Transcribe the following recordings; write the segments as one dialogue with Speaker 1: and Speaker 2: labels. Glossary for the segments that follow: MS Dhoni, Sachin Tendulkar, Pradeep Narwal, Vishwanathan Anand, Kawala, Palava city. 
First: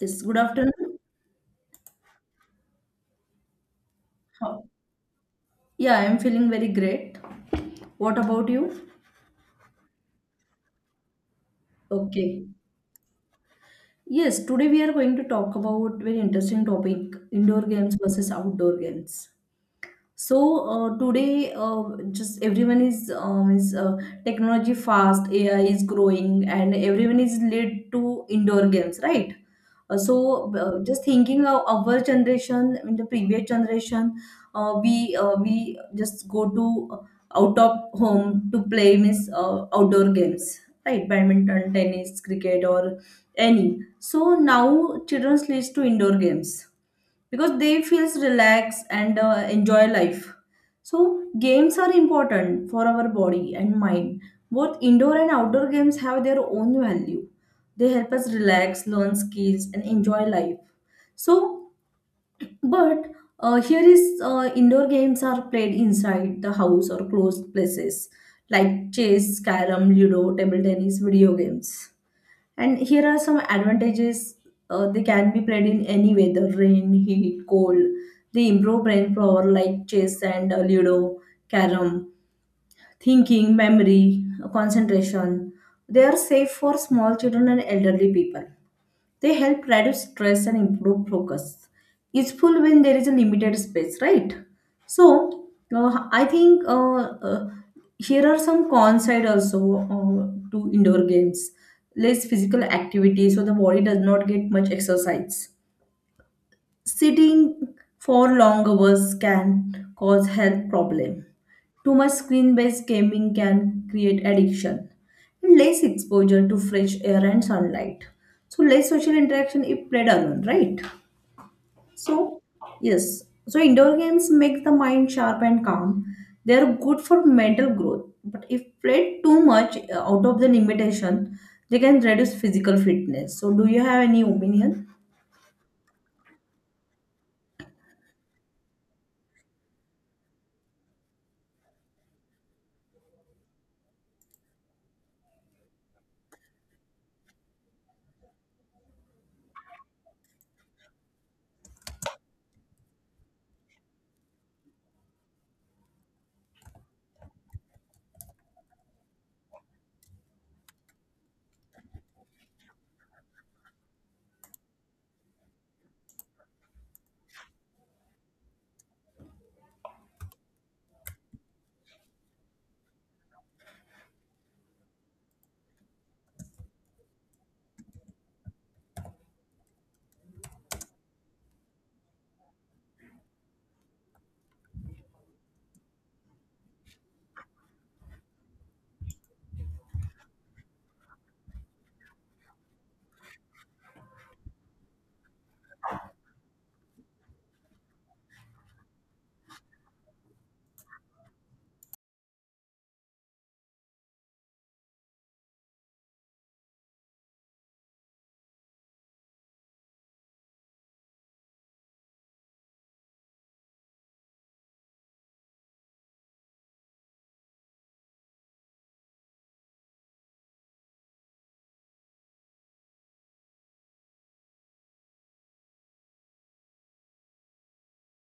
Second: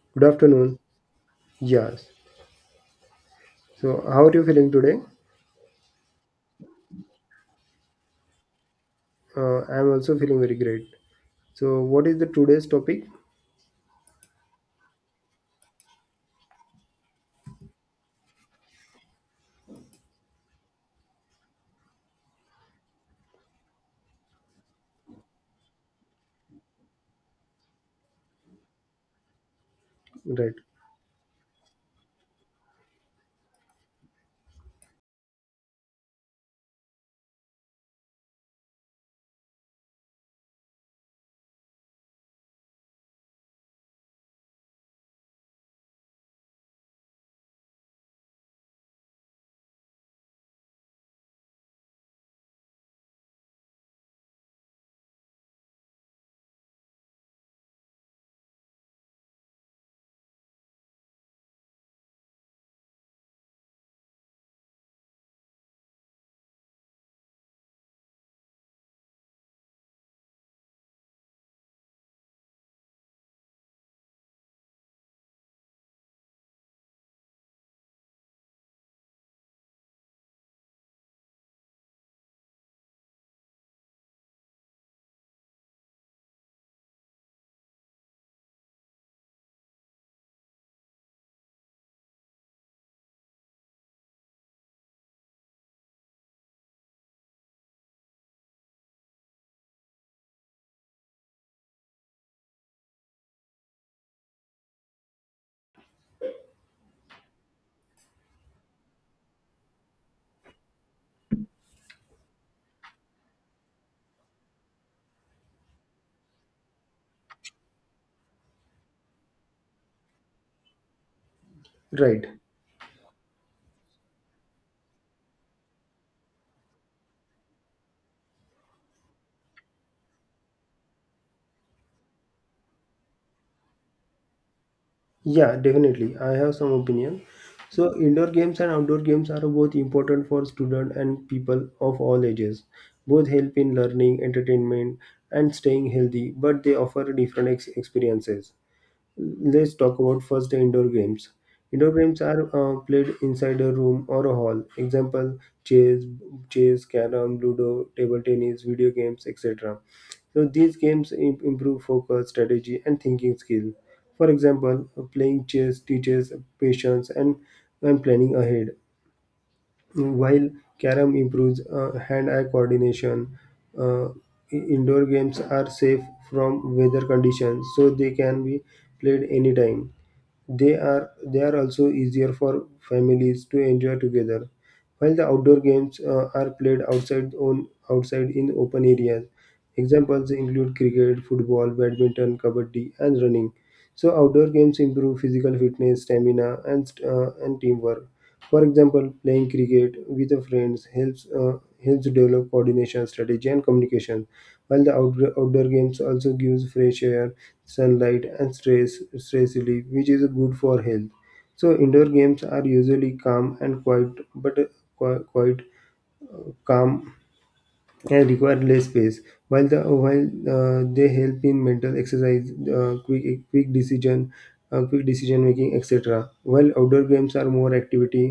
Speaker 1: This
Speaker 2: Good
Speaker 1: good
Speaker 2: afternoon.
Speaker 1: afternoon.
Speaker 2: Yes. So, how are you
Speaker 1: How-
Speaker 2: feeling today?
Speaker 1: Yeah, I'm feeling very great. What about you?
Speaker 2: I am also feeling very great. So, what is the
Speaker 1: Okay.
Speaker 2: today's topic?
Speaker 1: Yes, today we are going to talk about very interesting topic, indoor games versus outdoor games. So today, just everyone is technology fast. AI is growing, and everyone is led to indoor games, right?
Speaker 2: Right.
Speaker 1: Just thinking of our generation, in the previous generation, we just go to out of home to play means outdoor games, right? Badminton, tennis, cricket, or any. So now children leads to indoor games because they feels relaxed and enjoy life. So games are important for our body and mind. Both indoor and outdoor games have their own value. They help us relax, learn skills, and enjoy life. So but Here is, indoor games are played inside the house or closed places like chess, carom, ludo, table tennis, video games. And here are some advantages. They can be played in any weather, rain, heat, cold. They improve brain power like chess and Ludo, carom, thinking, memory, concentration. They are safe for small children and elderly people. They help reduce stress and improve focus. Useful when there is a limited space, right? So, I think uh, here are some cons side also uh, to indoor games. Less physical activity, so the body does not get much exercise. Sitting for long hours can cause health problem. Too much screen-based gaming can create addiction. And less exposure to fresh air and sunlight. So less social interaction if played alone, right?
Speaker 2: Right.
Speaker 1: So, yes. So indoor games make the mind sharp and calm. They are good for mental growth. But if played too much out of the limitation, they can reduce physical fitness. So, do you have any opinion?
Speaker 2: Yeah, definitely. I have some opinion. So, indoor games and outdoor games are both important for students and people of all ages. Both help in learning, entertainment, and staying healthy, but they offer different experiences. Let's talk about first the indoor games. Indoor games are played inside a room or a hall. Example: chess, chess, carrom, ludo, table tennis, video games, etc. So these games improve focus, strategy, and thinking skill. For example, playing chess teaches patience and planning ahead, while carrom improves hand-eye coordination. Uh, Indoor games are safe from weather conditions, so they can be played anytime. They are also easier for families to enjoy together. While the outdoor games are played outside on outside in open areas. Examples include cricket, football, badminton, kabaddi, and running. So outdoor games improve physical fitness, stamina, and teamwork. For example, playing cricket with a friends helps helps develop coordination, strategy, and communication. While the outdoor games also gives fresh air, sunlight, and stress relief, which is good for health. So indoor games are usually calm and quiet, but quite calm, can require less space. While they help in mental exercise, uh, quick quick decision, quick decision making, etc. While outdoor games are more activity,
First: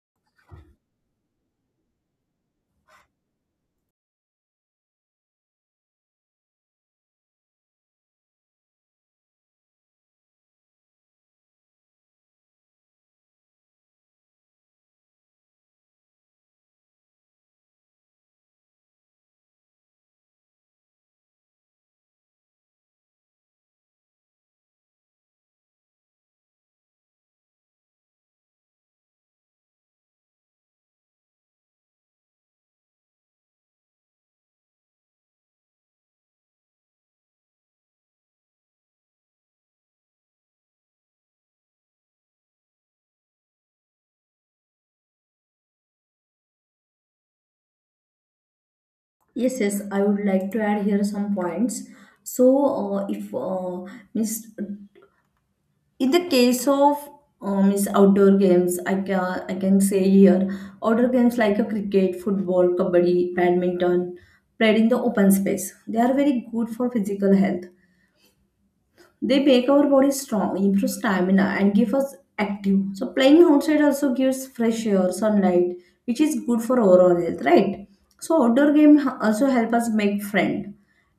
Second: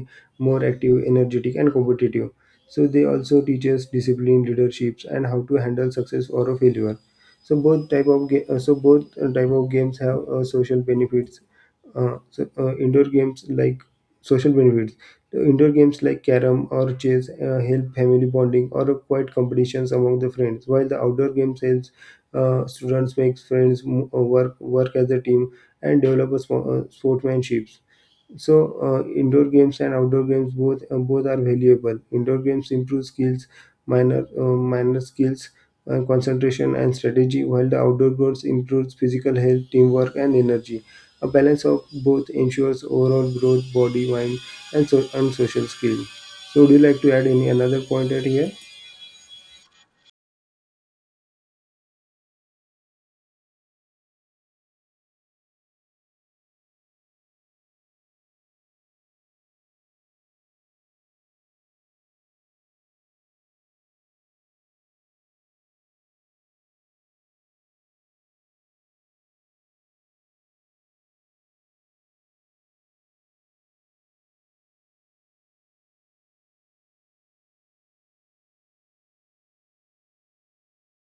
Speaker 2: more active, energetic, and competitive. So they also teach us discipline, leaderships, and how to handle success or a failure. So both type of ga- so both type of games have social benefits. Uh, so, indoor games like social benefits the Indoor games like carom or chess help family bonding or quiet competitions among the friends, while the outdoor games helps students make friends, work as a team, and develop sportsmanship. So indoor games and outdoor games both are valuable. Indoor games improve skills, minor skills, concentration and strategy, while the outdoor games improves physical health, teamwork, and energy. A balance of both ensures overall growth, body, mind, and social skill. So, would you like to add any another point at here?
Speaker 1: Yes, yes, I would like to add here some points. So, if means in the case of means outdoor games, I can say here outdoor games like a cricket, football, kabaddi, badminton, played in the open space. They are very good for physical health. They make our body strong, improve stamina, and give us active. So playing outside also gives fresh air, sunlight, which is good for overall health, right? So outdoor also help us make friend,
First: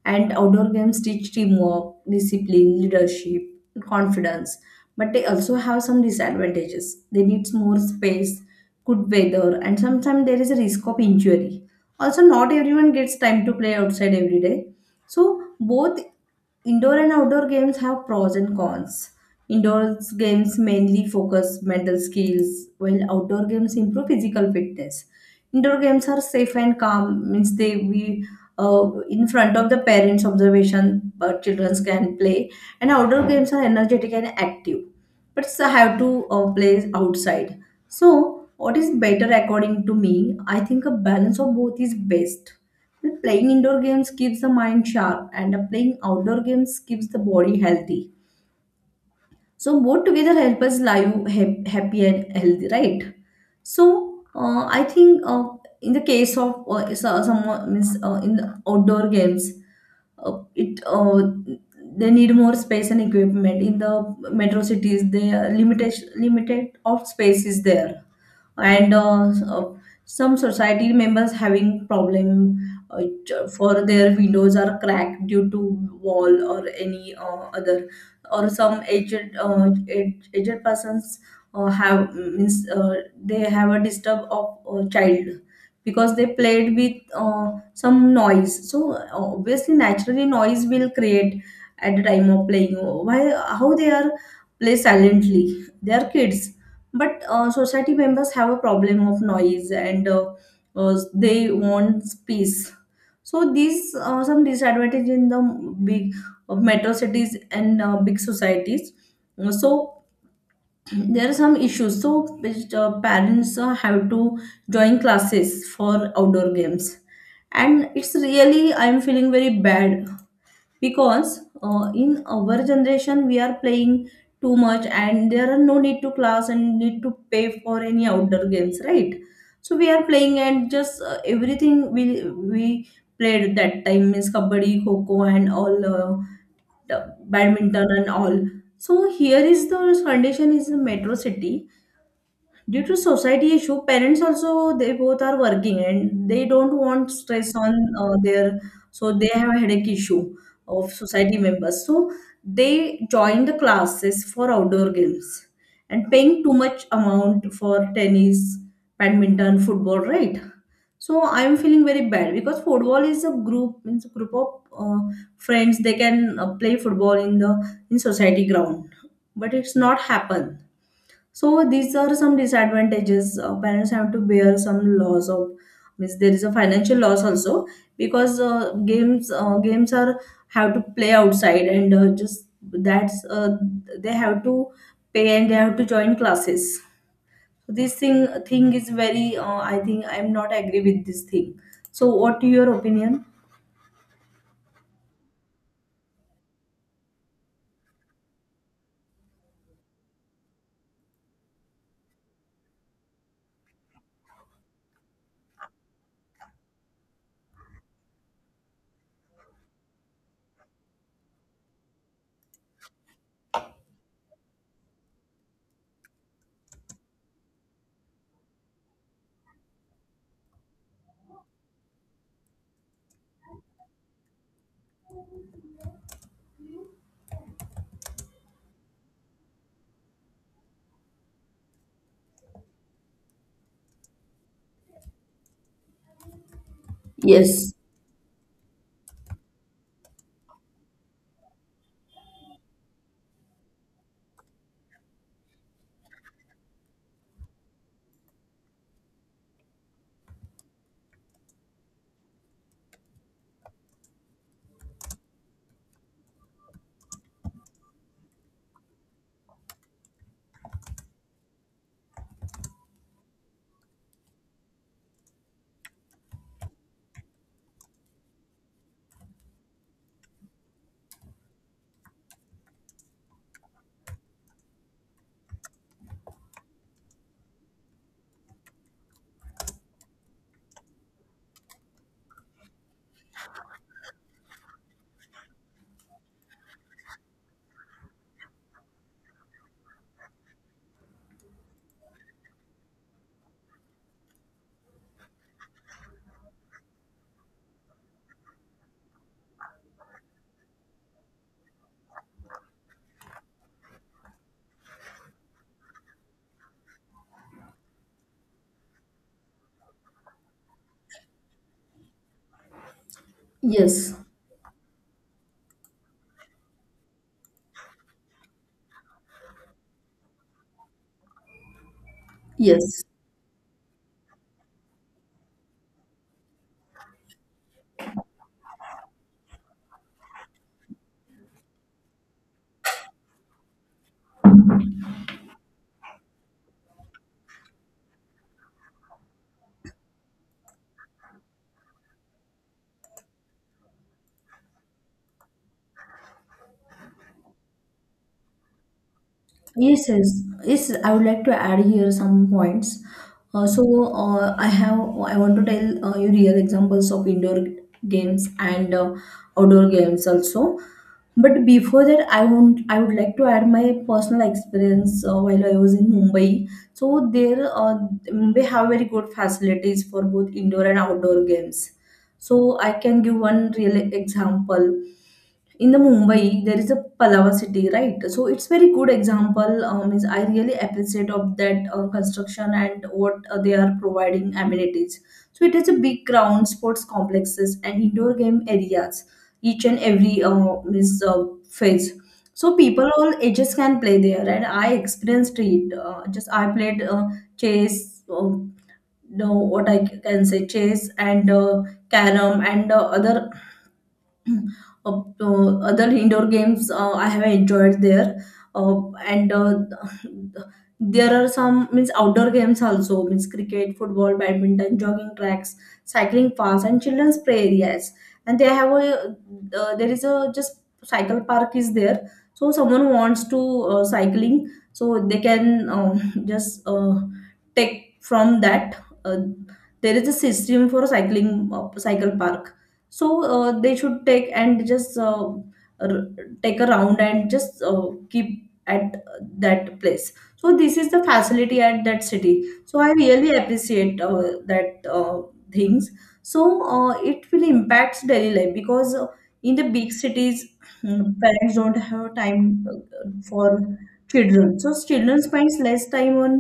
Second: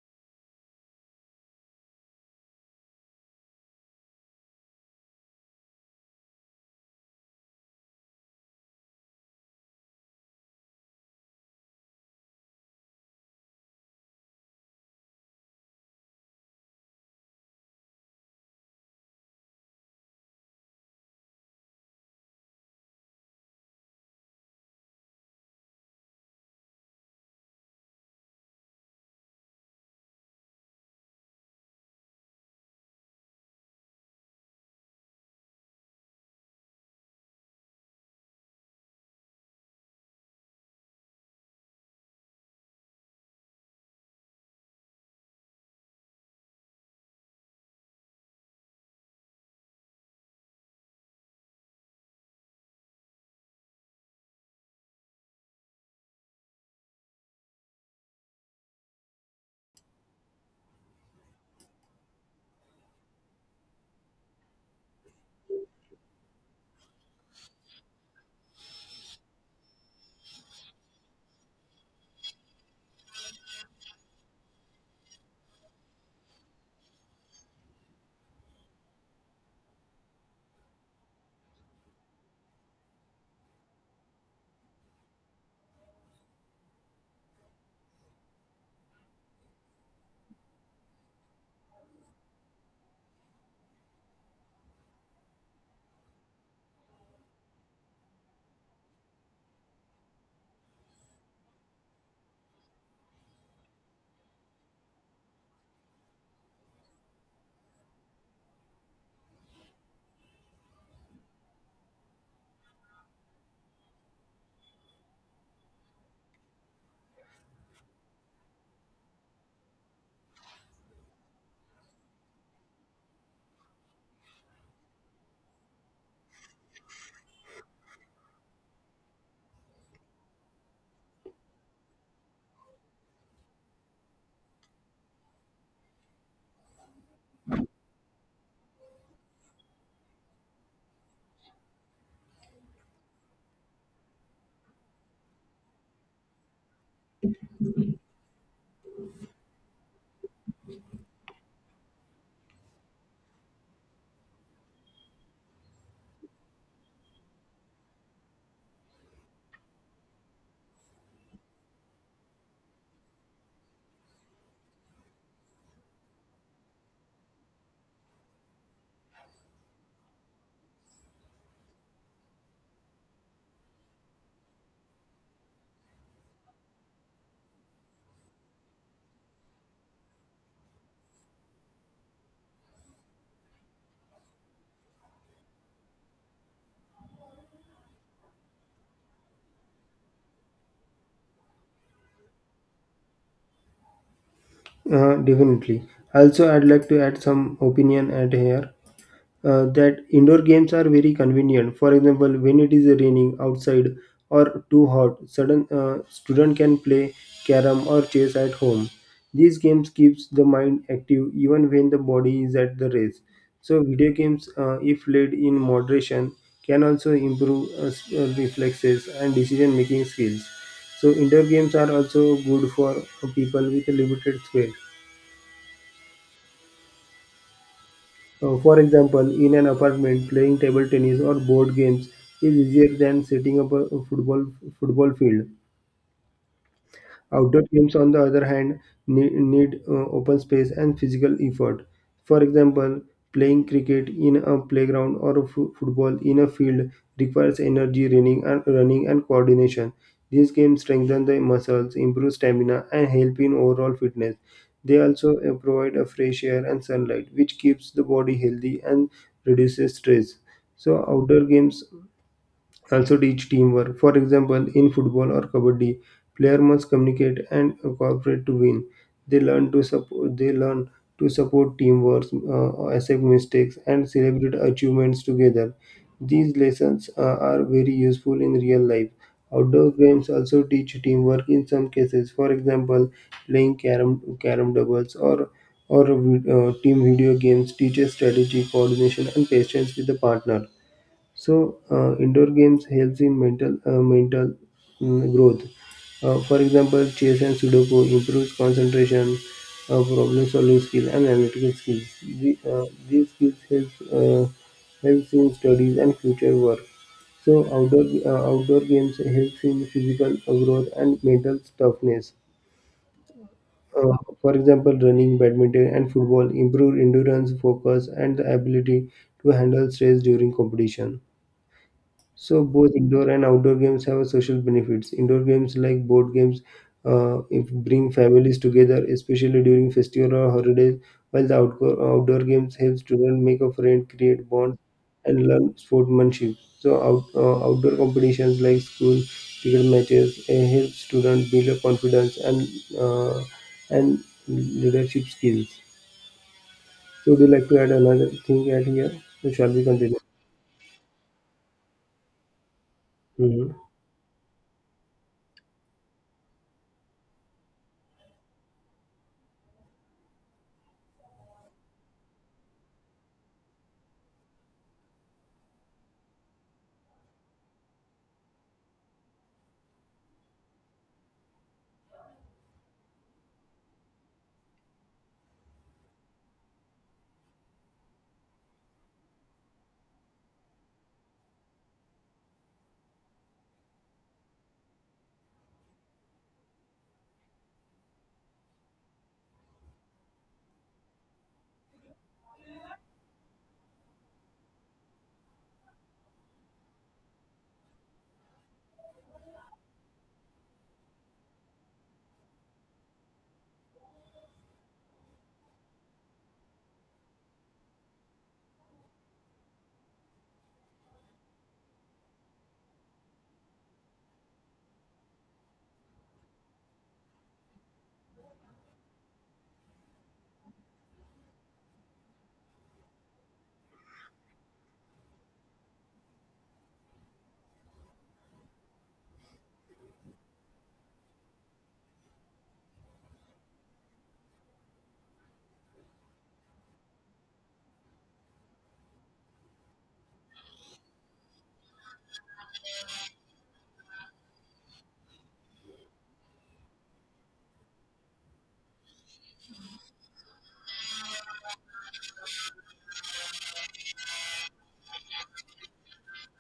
Speaker 1: and outdoor games teach teamwork, discipline, leadership, confidence. But they also have some disadvantages. They need more space, good weather, and sometimes there is a risk of injury. Also, not everyone gets time to play outside every day. So both indoor and outdoor games have pros and cons. Indoor games mainly focus mental skills, while outdoor games improve physical fitness. Indoor games are safe and calm, means they we in front of the parents' observation, but children can play. And outdoor games are energetic and active, but I have to play outside. So, what is better according to me? I think a balance of both is best. Well, playing indoor games keeps the mind sharp, and playing outdoor games keeps the body healthy. So, both together help us live happy and healthy, right? So, I think in the case of so- some means in outdoor games, it they need more space and equipment. In the metro cities, the limitation limited of space is there, and some society members having problem, for their windows are cracked due to wall or any other, or some aged persons have means they have a disturb of child because they played with some noise. So obviously, naturally, noise will create at the time of playing. Why how they are play silently? They are kids. But society members have a problem of noise, and they want peace. So these are some disadvantage in the big metro cities and big societies. So there are some issues. So which, parents have to join classes for outdoor games, and it's really I'm feeling very bad because in our generation we are playing too much and there are no need to class and need to pay for any outdoor games, right? So we are playing and just everything we played that time means kabaddi, kho, and all, the badminton and all. So here is the condition is a metro city. Due to society issue, parents also they both are working and they don't want stress on their. So they have a headache issue of society members. So they join the classes for outdoor games and paying too much amount for tennis, badminton, football, right? So I'm feeling very bad because football is a group, means a group of friends, they can play football in the in society ground, but it's not happen. So these are some disadvantages. Parents have to bear some loss of, means there is a financial loss also because games are have to play outside and just that's they have to pay and they have to join classes. So this thing is very I think I'm not agree with this thing. So what your opinion?
Speaker 2: Definitely. Also, I'd like to add some opinion at here. That indoor games are very convenient. For example, when it is raining outside or too hot, sudden student can play carom or chess at home. These games keeps the mind active even when the body is at the rest. So video games, if played in moderation, can also improve reflexes and decision making skills. So indoor games are also good for people with limited space. For example, in an apartment, playing table tennis or board games is easier than setting up a football field. Outdoor
Speaker 1: Yes.
Speaker 2: games, on the other hand, need open space and physical effort. For example, playing cricket in a playground or a football in a field requires energy, running and coordination. These games strengthen the muscles, improve stamina, and help in overall fitness. They also provide a fresh air and sunlight, which keeps the body healthy and reduces stress. So outdoor games also teach teamwork. For example, in football or kabaddi, player must communicate and cooperate to win. They learn to support. They learn to support teamwork, accept mistakes, and celebrate achievements together. These lessons are very useful in real life. Outdoor games also teach teamwork in some cases. For example, playing carom doubles or team video games teaches strategy, coordination, and patience with the partner. So indoor games helps in mental growth. For example, chess and Sudoku improves concentration, problem solving skill, and analytical skills. These skills helps helps in studies and future work. So outdoor games helps in physical growth and mental toughness.
Speaker 1: Yes.
Speaker 2: Uh, for example, running, badminton, and football improve endurance, focus, and the ability to handle stress during competition. So both
Speaker 1: Yes.
Speaker 2: indoor and outdoor games have social benefits. Indoor games like board games if bring families together, especially during festival or holidays, while the outdoor games help students make a friend, create bonds, and learn sportsmanship. So outdoor competitions like school cricket matches help students build a confidence and uh, and leadership skills. So would you like to add another thing at here? So, shall we
Speaker 1: Yes,
Speaker 2: continue?
Speaker 1: yes, yes. I would like to add here some points.
Speaker 2: Mhm.
Speaker 1: I want to tell you real examples of indoor games and outdoor games also. But before that, I would like to add my personal experience while I was in Mumbai. So there, Mumbai have very good facilities for both indoor and outdoor games. So I can give one real example. In the Mumbai, there is a Palava city, right? So it's very good example. Is I really appreciate of that construction and what they are providing amenities. So it has a big ground, sports complexes, and indoor game areas. Each and every means phase. So people all ages can play there, and I experienced it. Just I played chess. No, what I can say, chess and carom and other other indoor games I have enjoyed there, and there are some means outdoor games also, means cricket, football, badminton, jogging tracks, cycling paths, and children's play areas. And they have a there is a just cycle park is there, so someone wants to cycling, so they can just take from that. Uh, there is a system for cycling, cycle park, so they should take and just r- take a round and just keep at that place. So this is the facility at that city, so I really appreciate that things. So it will impact daily life because in the big cities, mm, parents don't have time for children, so children spends less time on,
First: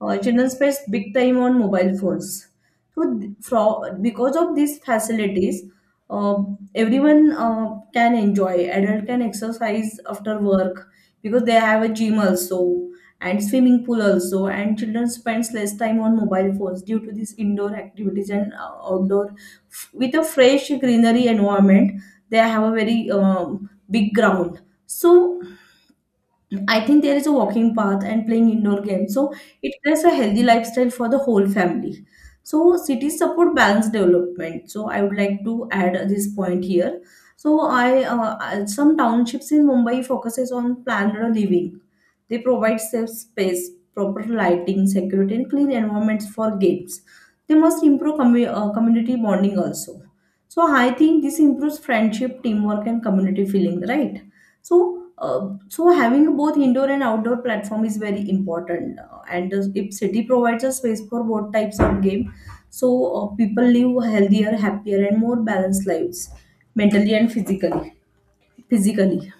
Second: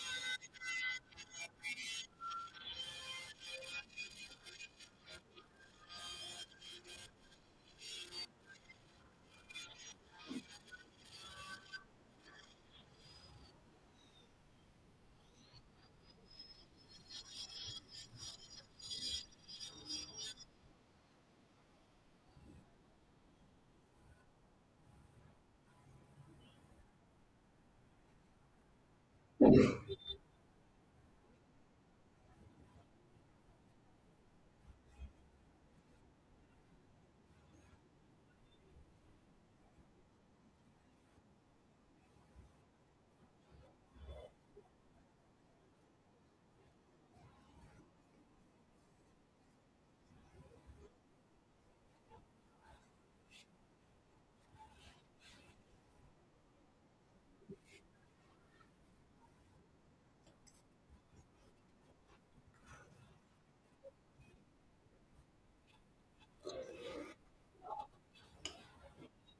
Speaker 1: children spends big time on mobile phones. So from, because of these facilities, uh, everyone can enjoy. Adult can exercise after work because they have a gym also and swimming pool also. And children spends less time on mobile phones due to these indoor activities and outdoor. With a fresh greenery environment, they have a very big ground. So I think there is a walking path and playing indoor games. So it creates a healthy lifestyle for the whole family. So cities support balanced development. So I would like to add this point here. So some townships in Mumbai focuses on planned living. They provide safe space, proper lighting, security, and clean environments for games. They must improve community bonding also. So I think this improves friendship, teamwork, and community feeling, right? So so having both indoor and outdoor platform is very important. And if city provides a space for both types of game, so people live healthier, happier, and more balanced lives, mentally and physically. Physically.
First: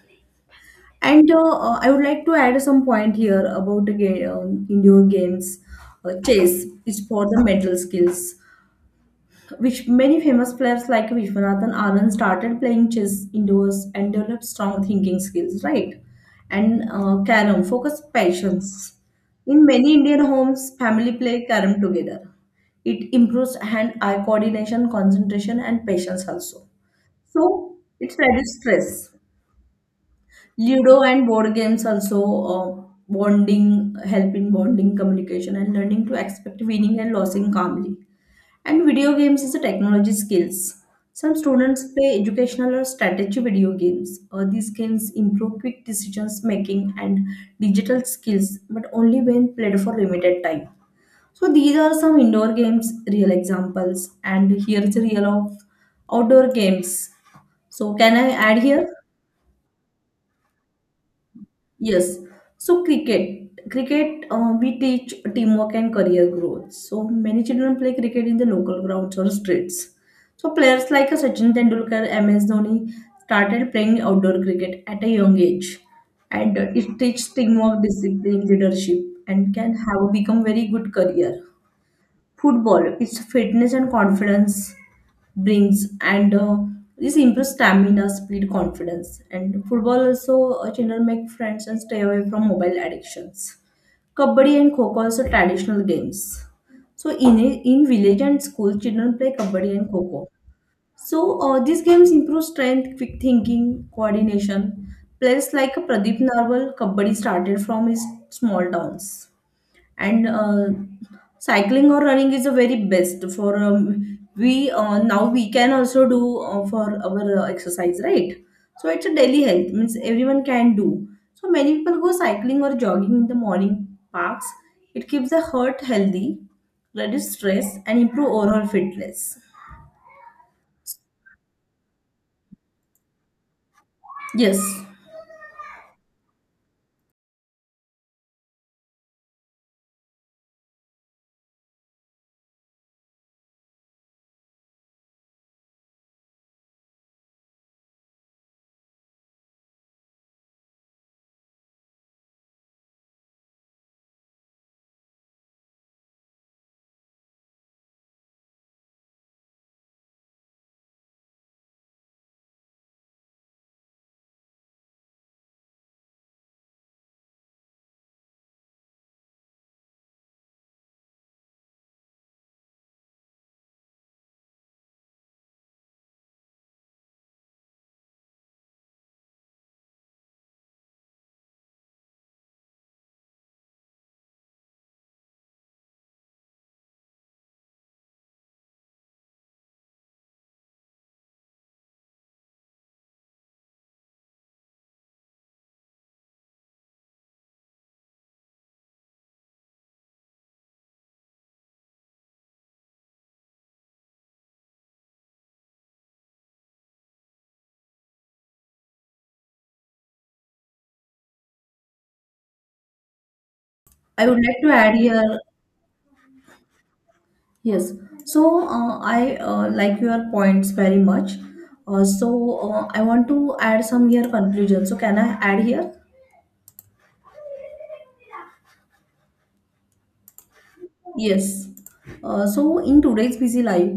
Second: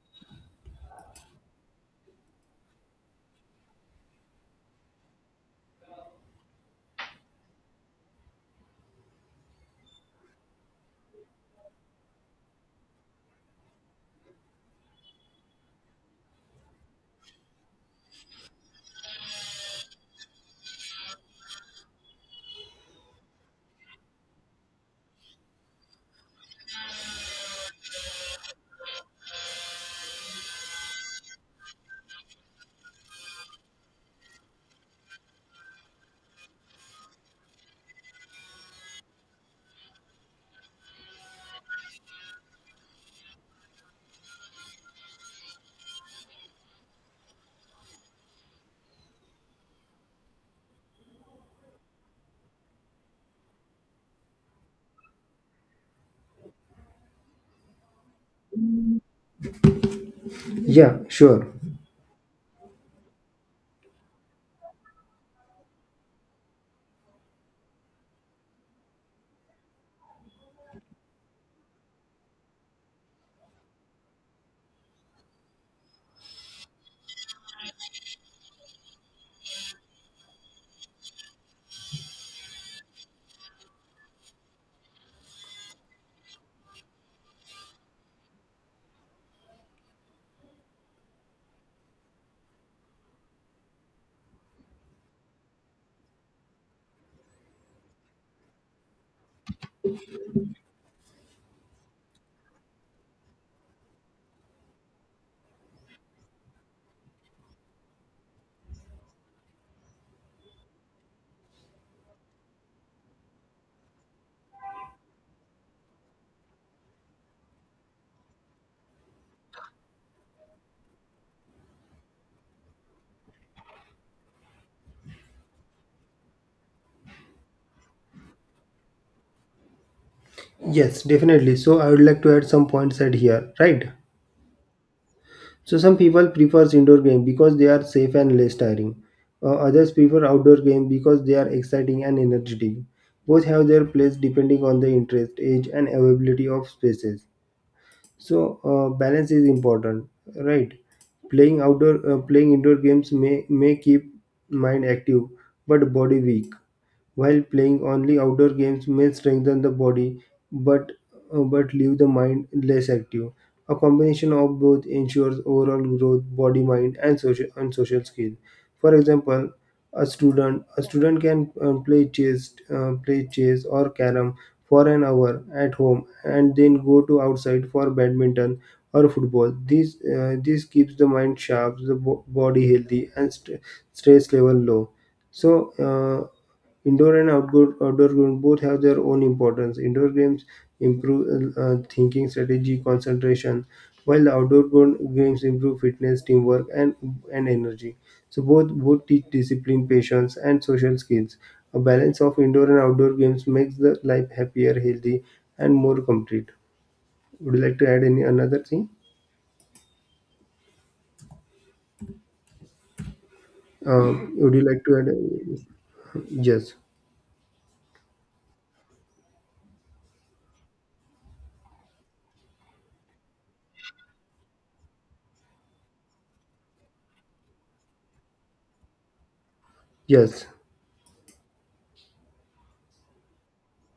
Speaker 1: And I would like to add some point here about the game, indoor games. Chess is for the mental skills, which many famous players like Vishwanathan Anand started playing chess indoors and developed strong thinking skills, right? And carom, focus, patience. In many Indian homes, family play carom together. It improves hand-eye coordination, concentration, and patience also. So it reduces stress. Ludo and board games also bonding help in bonding, communication, and learning to expect winning and losing calmly. And video games is a technology skills. Some students play educational or strategy video games. These games improve quick decisions making and digital skills, but only when played for limited time. So these are some indoor games, real examples, and here is a real of outdoor games. So can I add here?
Speaker 2: Yeah, sure.
Speaker 1: Yes. So cricket, we teach teamwork and career growth. So many children play cricket in the local grounds or streets. So players like Sachin Tendulkar, MS Dhoni started playing outdoor cricket at a young age, and it teaches teamwork, discipline, leadership, and can have become very good career. Football, it's fitness and confidence brings and this improves stamina, speed, confidence. And football also, children make friends and stay away from mobile addictions. Kabaddi and kho also traditional games. So in village and school children play kabaddi and kho. So these games improve strength, quick thinking, coordination. Players like Pradeep Narwal kabaddi started from his small towns. And cycling or running is the very best for we now we can also do for our exercise, right? So it's a daily health, means everyone can do. So many people go cycling or jogging in the morning parks. It keeps the heart healthy, reduce stress and improve overall fitness.
Speaker 2: Yes, definitely. So I would like to add some points at here, right?
Speaker 1: Yes,
Speaker 2: So some people prefers indoor game because they are safe and less tiring. Others prefer outdoor game because they are exciting and energetic. Both have their place depending on the interest, age, and availability of spaces. So balance is important, right? Playing indoor games may keep mind active but body weak. While playing only outdoor games may strengthen the body, but but leave the mind less active. A combination of both ensures overall growth, body, mind, and social skills. For example, a student can play chess or carom for an hour at home and then go to outside for badminton or football. This keeps the mind sharp, the body healthy, and stress level low. So uh, Indoor and outdoor games both have their own importance. Indoor games improve thinking, strategy, concentration, while the games improve fitness, teamwork, and energy. So both teach discipline, patience, and social skills. A balance of indoor and outdoor games makes the life happier, healthy, and more complete. Would you like to add any another thing?
Speaker 1: I would
Speaker 2: Would
Speaker 1: like
Speaker 2: you
Speaker 1: to
Speaker 2: like to
Speaker 1: add here.
Speaker 2: add? Yes,
Speaker 1: Yes, so I like your points very much. So I want to add some here conclusion. So can I add here?
Speaker 2: yes,
Speaker 1: Yes. So in today's busy life,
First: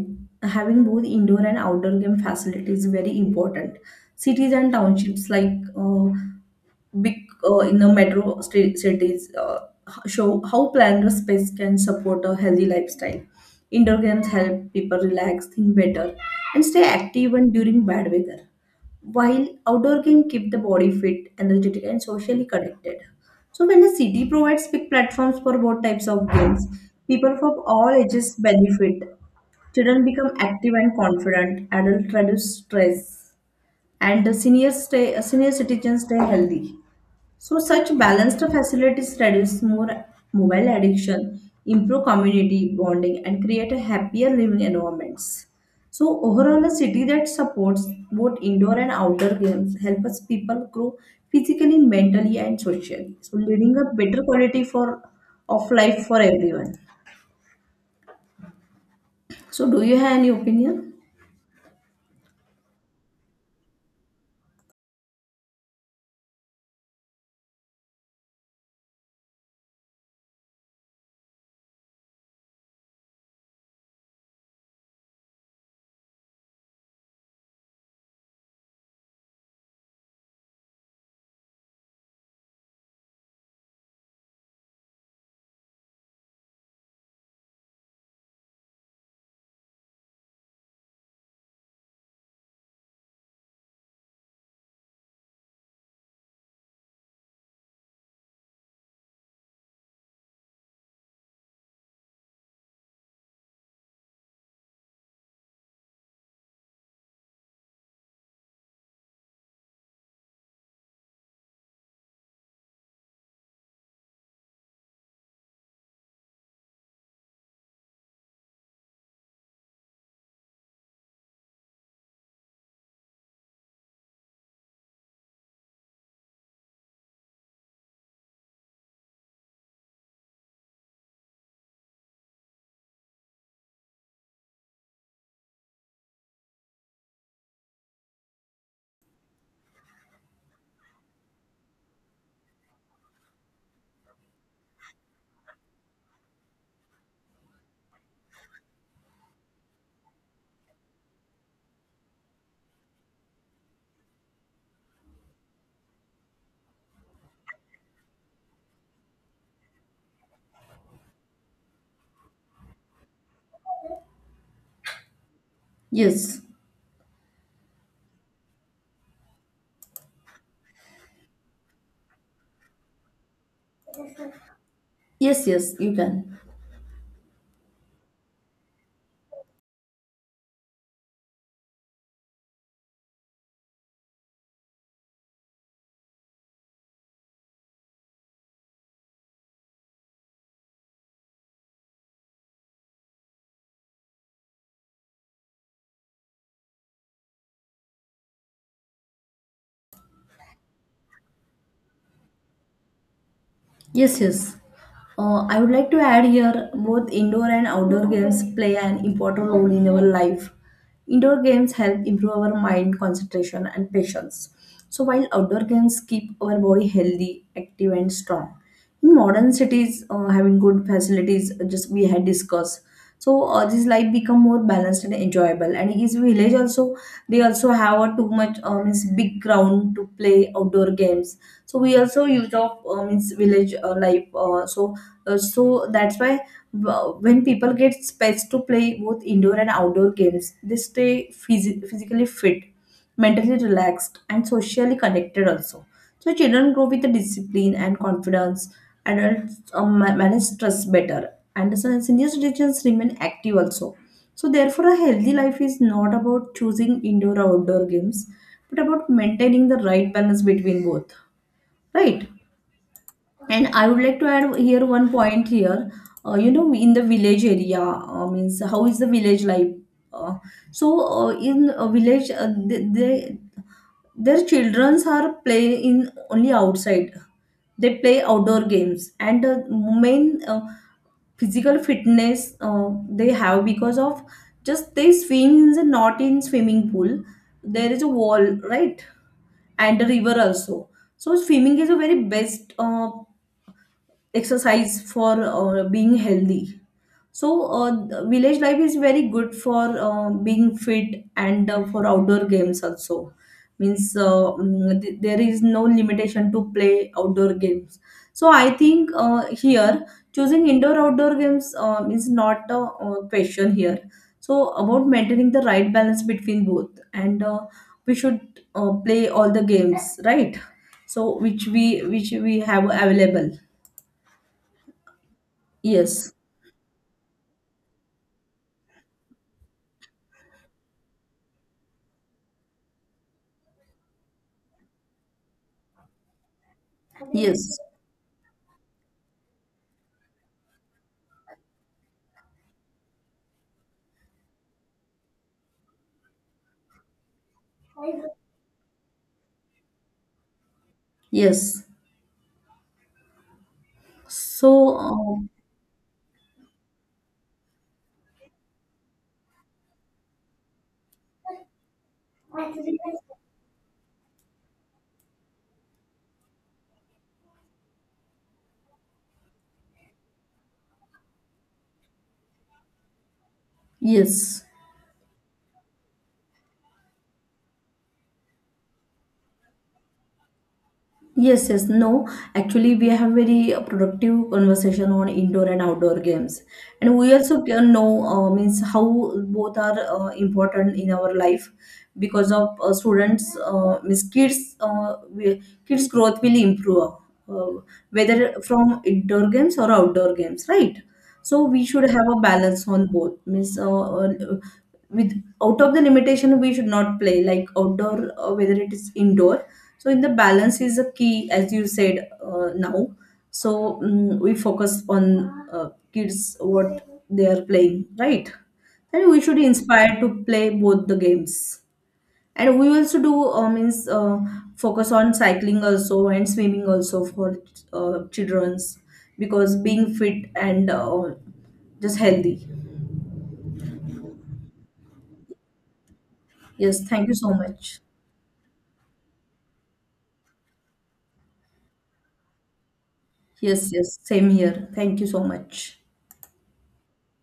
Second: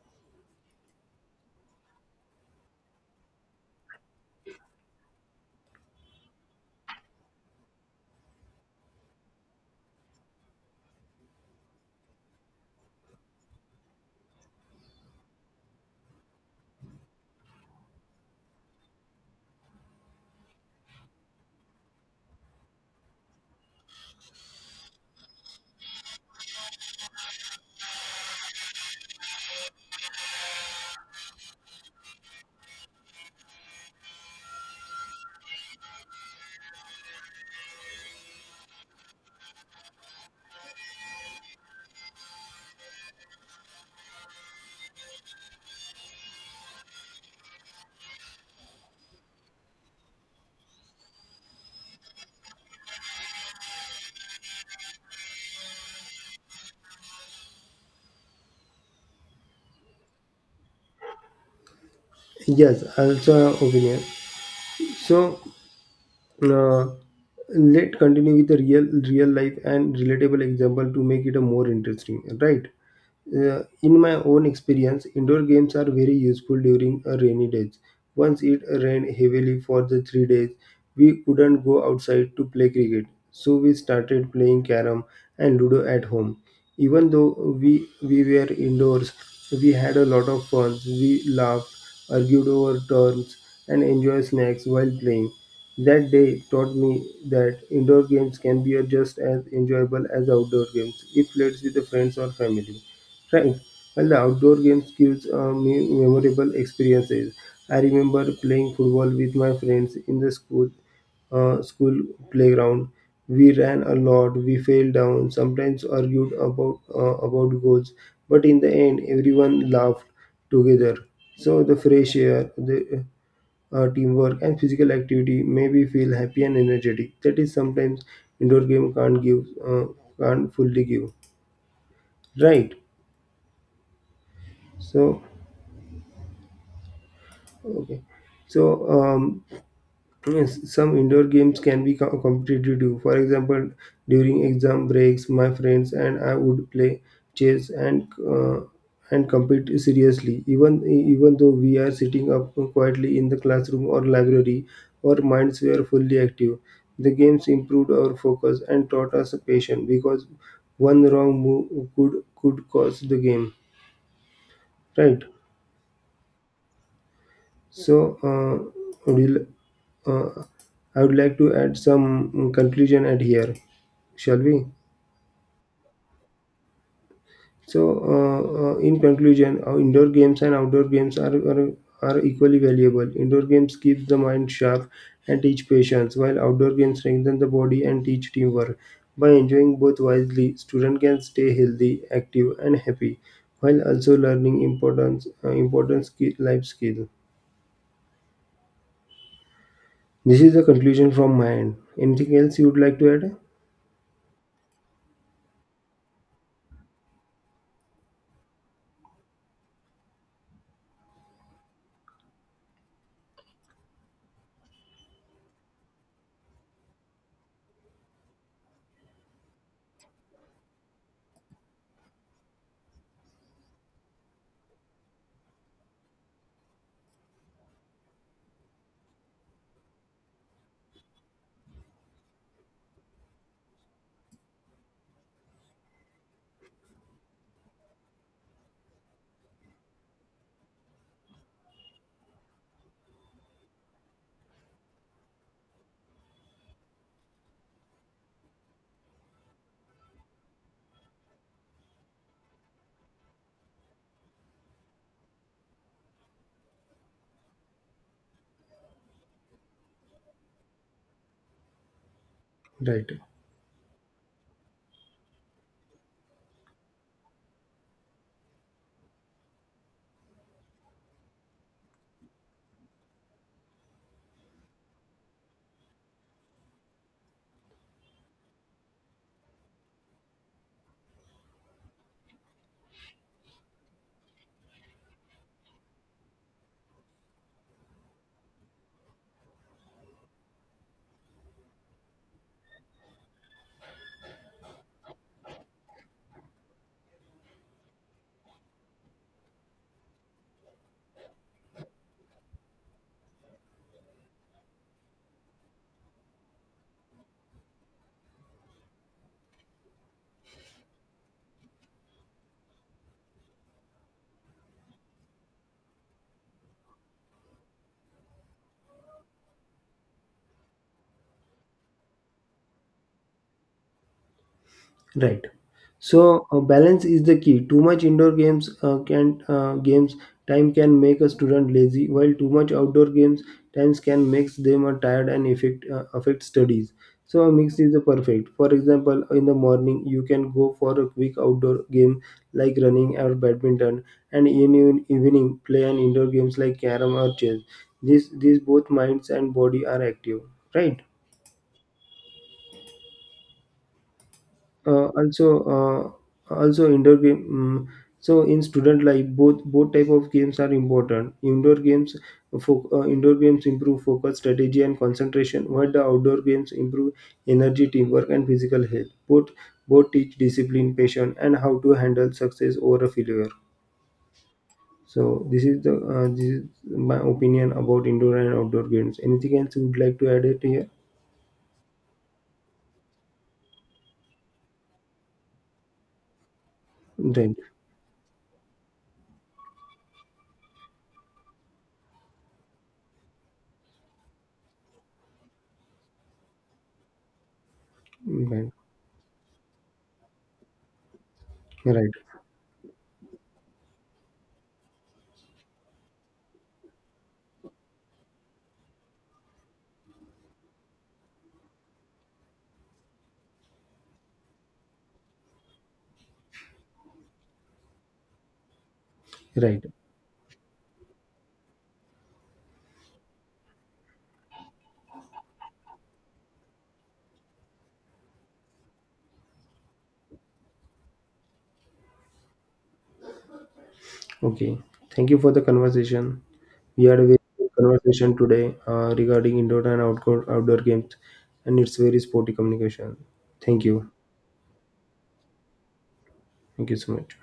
Speaker 1: having both indoor and outdoor game facilities is very important. Cities and townships like big in the cities, show how planner space can support a healthy lifestyle. Indoor games help people relax, think better, and stay active even during bad weather. While outdoor games keep the body fit, energetic, and socially connected. So when a city provides big platforms for both types of games, people from all ages benefit. Children become active and confident. Adults reduce stress, and senior citizens stay healthy. So such balanced facilities reduce more mobile addiction, improve community bonding, and create a happier living environments. So overall, a city that supports both indoor and outdoor games helps people grow physically, mentally, and socially. So leading a better quality for of life for everyone. So do you have any opinion?
Speaker 2: yes. Also, opinion. So. Uh, let continue with the real life and relatable example to make it a more interesting, right? In my own experience, indoor games are very useful during a rainy days. Once it rained heavily for the 3 days, we couldn't go outside to play cricket, so we started playing carom and ludo at home. Even though we were indoors, we had a lot of fun. We laughed, argued over turns, and enjoyed snacks while playing. That day taught me that indoor games can be just as enjoyable as outdoor games if played with friends or family, right? And the outdoor games gives me memorable experiences. I remember playing football with my friends in the school playground. We ran a lot. We fell down. Sometimes argued about goals, but in the end, everyone laughed together. So the fresh air, the teamwork, and physical activity made me feel happy and energetic. That is sometimes indoor game can't fully give. Right. So okay. So, yes, some indoor games can be competitive. For example, during exam breaks, my friends and I would play chess and compete seriously. Even though we are sitting up quietly in the classroom or library, our minds were fully active. The games improved our focus and taught us patience because one wrong move could cause the game. Right.
Speaker 1: Yes,
Speaker 2: So, would you uh, I would like to add some conclusion at here, shall we?
Speaker 1: yes, yes, you can.
Speaker 2: So, in conclusion, indoor games and outdoor games are equally valuable. Indoor games keep the mind sharp and teach patience, while outdoor games strengthen the body and teach teamwork. By enjoying both wisely, student can stay healthy, active, and happy, while also learning importance important skill, life skill. This is the conclusion from my end. Anything else you would like to add?
Speaker 1: Yes, yes. I would like to add here both indoor and outdoor games play an important role in our life. Indoor games help improve our mind concentration and patience. So while outdoor games keep our body healthy, active and strong. In modern cities, having good facilities, just we had discussed. So this life become more balanced and enjoyable. And his village also, they also have a too much means big ground to play outdoor games. So we also use of means village life. So that's why when people get space to play both indoor and outdoor games, they stay physically fit, mentally relaxed, and socially connected also. So children grow with the discipline and confidence. Adults manage stress better, and the senior citizens remain active also. So therefore, a healthy life is not about choosing indoor or outdoor games, but about maintaining the right balance between both. Right?
Speaker 2: Right.
Speaker 1: And I would like to add here one point here. You know, in the village area, means how is the village life? Uh, in a village, they their childrens are play in only outside. They play outdoor games, and main physical fitness they have because of just they swim in the not in swimming pool. There is a wall, right? And a river also. So swimming is a very best exercise for being healthy. So, the village life is very good for being fit and for outdoor games also. Means there is no limitation to play outdoor games. So, I think here choosing indoor outdoor games is not a question here. So, about maintaining the right balance between both, and we should play all the games, right? So, which we have available.
Speaker 2: Right.
Speaker 1: Yes,
Speaker 2: So balance is the key. Too much indoor games can games time can make a student lazy, while too much outdoor games times can makes them tired and affect studies. So a
Speaker 1: yes,
Speaker 2: mix is the perfect. For example, in the morning you can go for a quick outdoor game like running or badminton, and in even evening play an indoor games like carom or chess. This These both minds and body are active. Right.
Speaker 1: yes. So,
Speaker 2: uh, also Also indoor game. So in student life both type of games are important. Indoor games improve focus, strategy, and concentration, while the outdoor games improve energy, teamwork, and physical health. Both teach discipline, patience, and how to handle success over a failure.
Speaker 1: yes,
Speaker 2: So this is the this is my opinion about indoor and outdoor games. Anything else you would like to add it here?
Speaker 1: yes, yes. No, actually, we have very productive conversation on indoor and outdoor games, and we
Speaker 2: right
Speaker 1: also can know means how both are important in our life because of students means kids growth will improve uh, whether
Speaker 2: right
Speaker 1: from indoor games or outdoor games, right? So we should
Speaker 2: right
Speaker 1: have a balance on both means. With out of the limitation we should not play like outdoor or whether it is indoor. So in the balance is a key as you said now. So we focus on kids what they are playing, right? And we should
Speaker 2: right.
Speaker 1: inspire to play both the games. And we also do means focus on cycling also and swimming also for children's, because being fit and just healthy.
Speaker 2: Okay, thank you for the conversation.
Speaker 1: Yes,
Speaker 2: We had a
Speaker 1: thank you
Speaker 2: very
Speaker 1: so
Speaker 2: good
Speaker 1: much.
Speaker 2: conversation today regarding indoor and outdoor games, and it's very sporty communication. Thank
Speaker 1: Yes,
Speaker 2: you.
Speaker 1: yes, same here. Thank you so much.
Speaker 2: Thank you so much.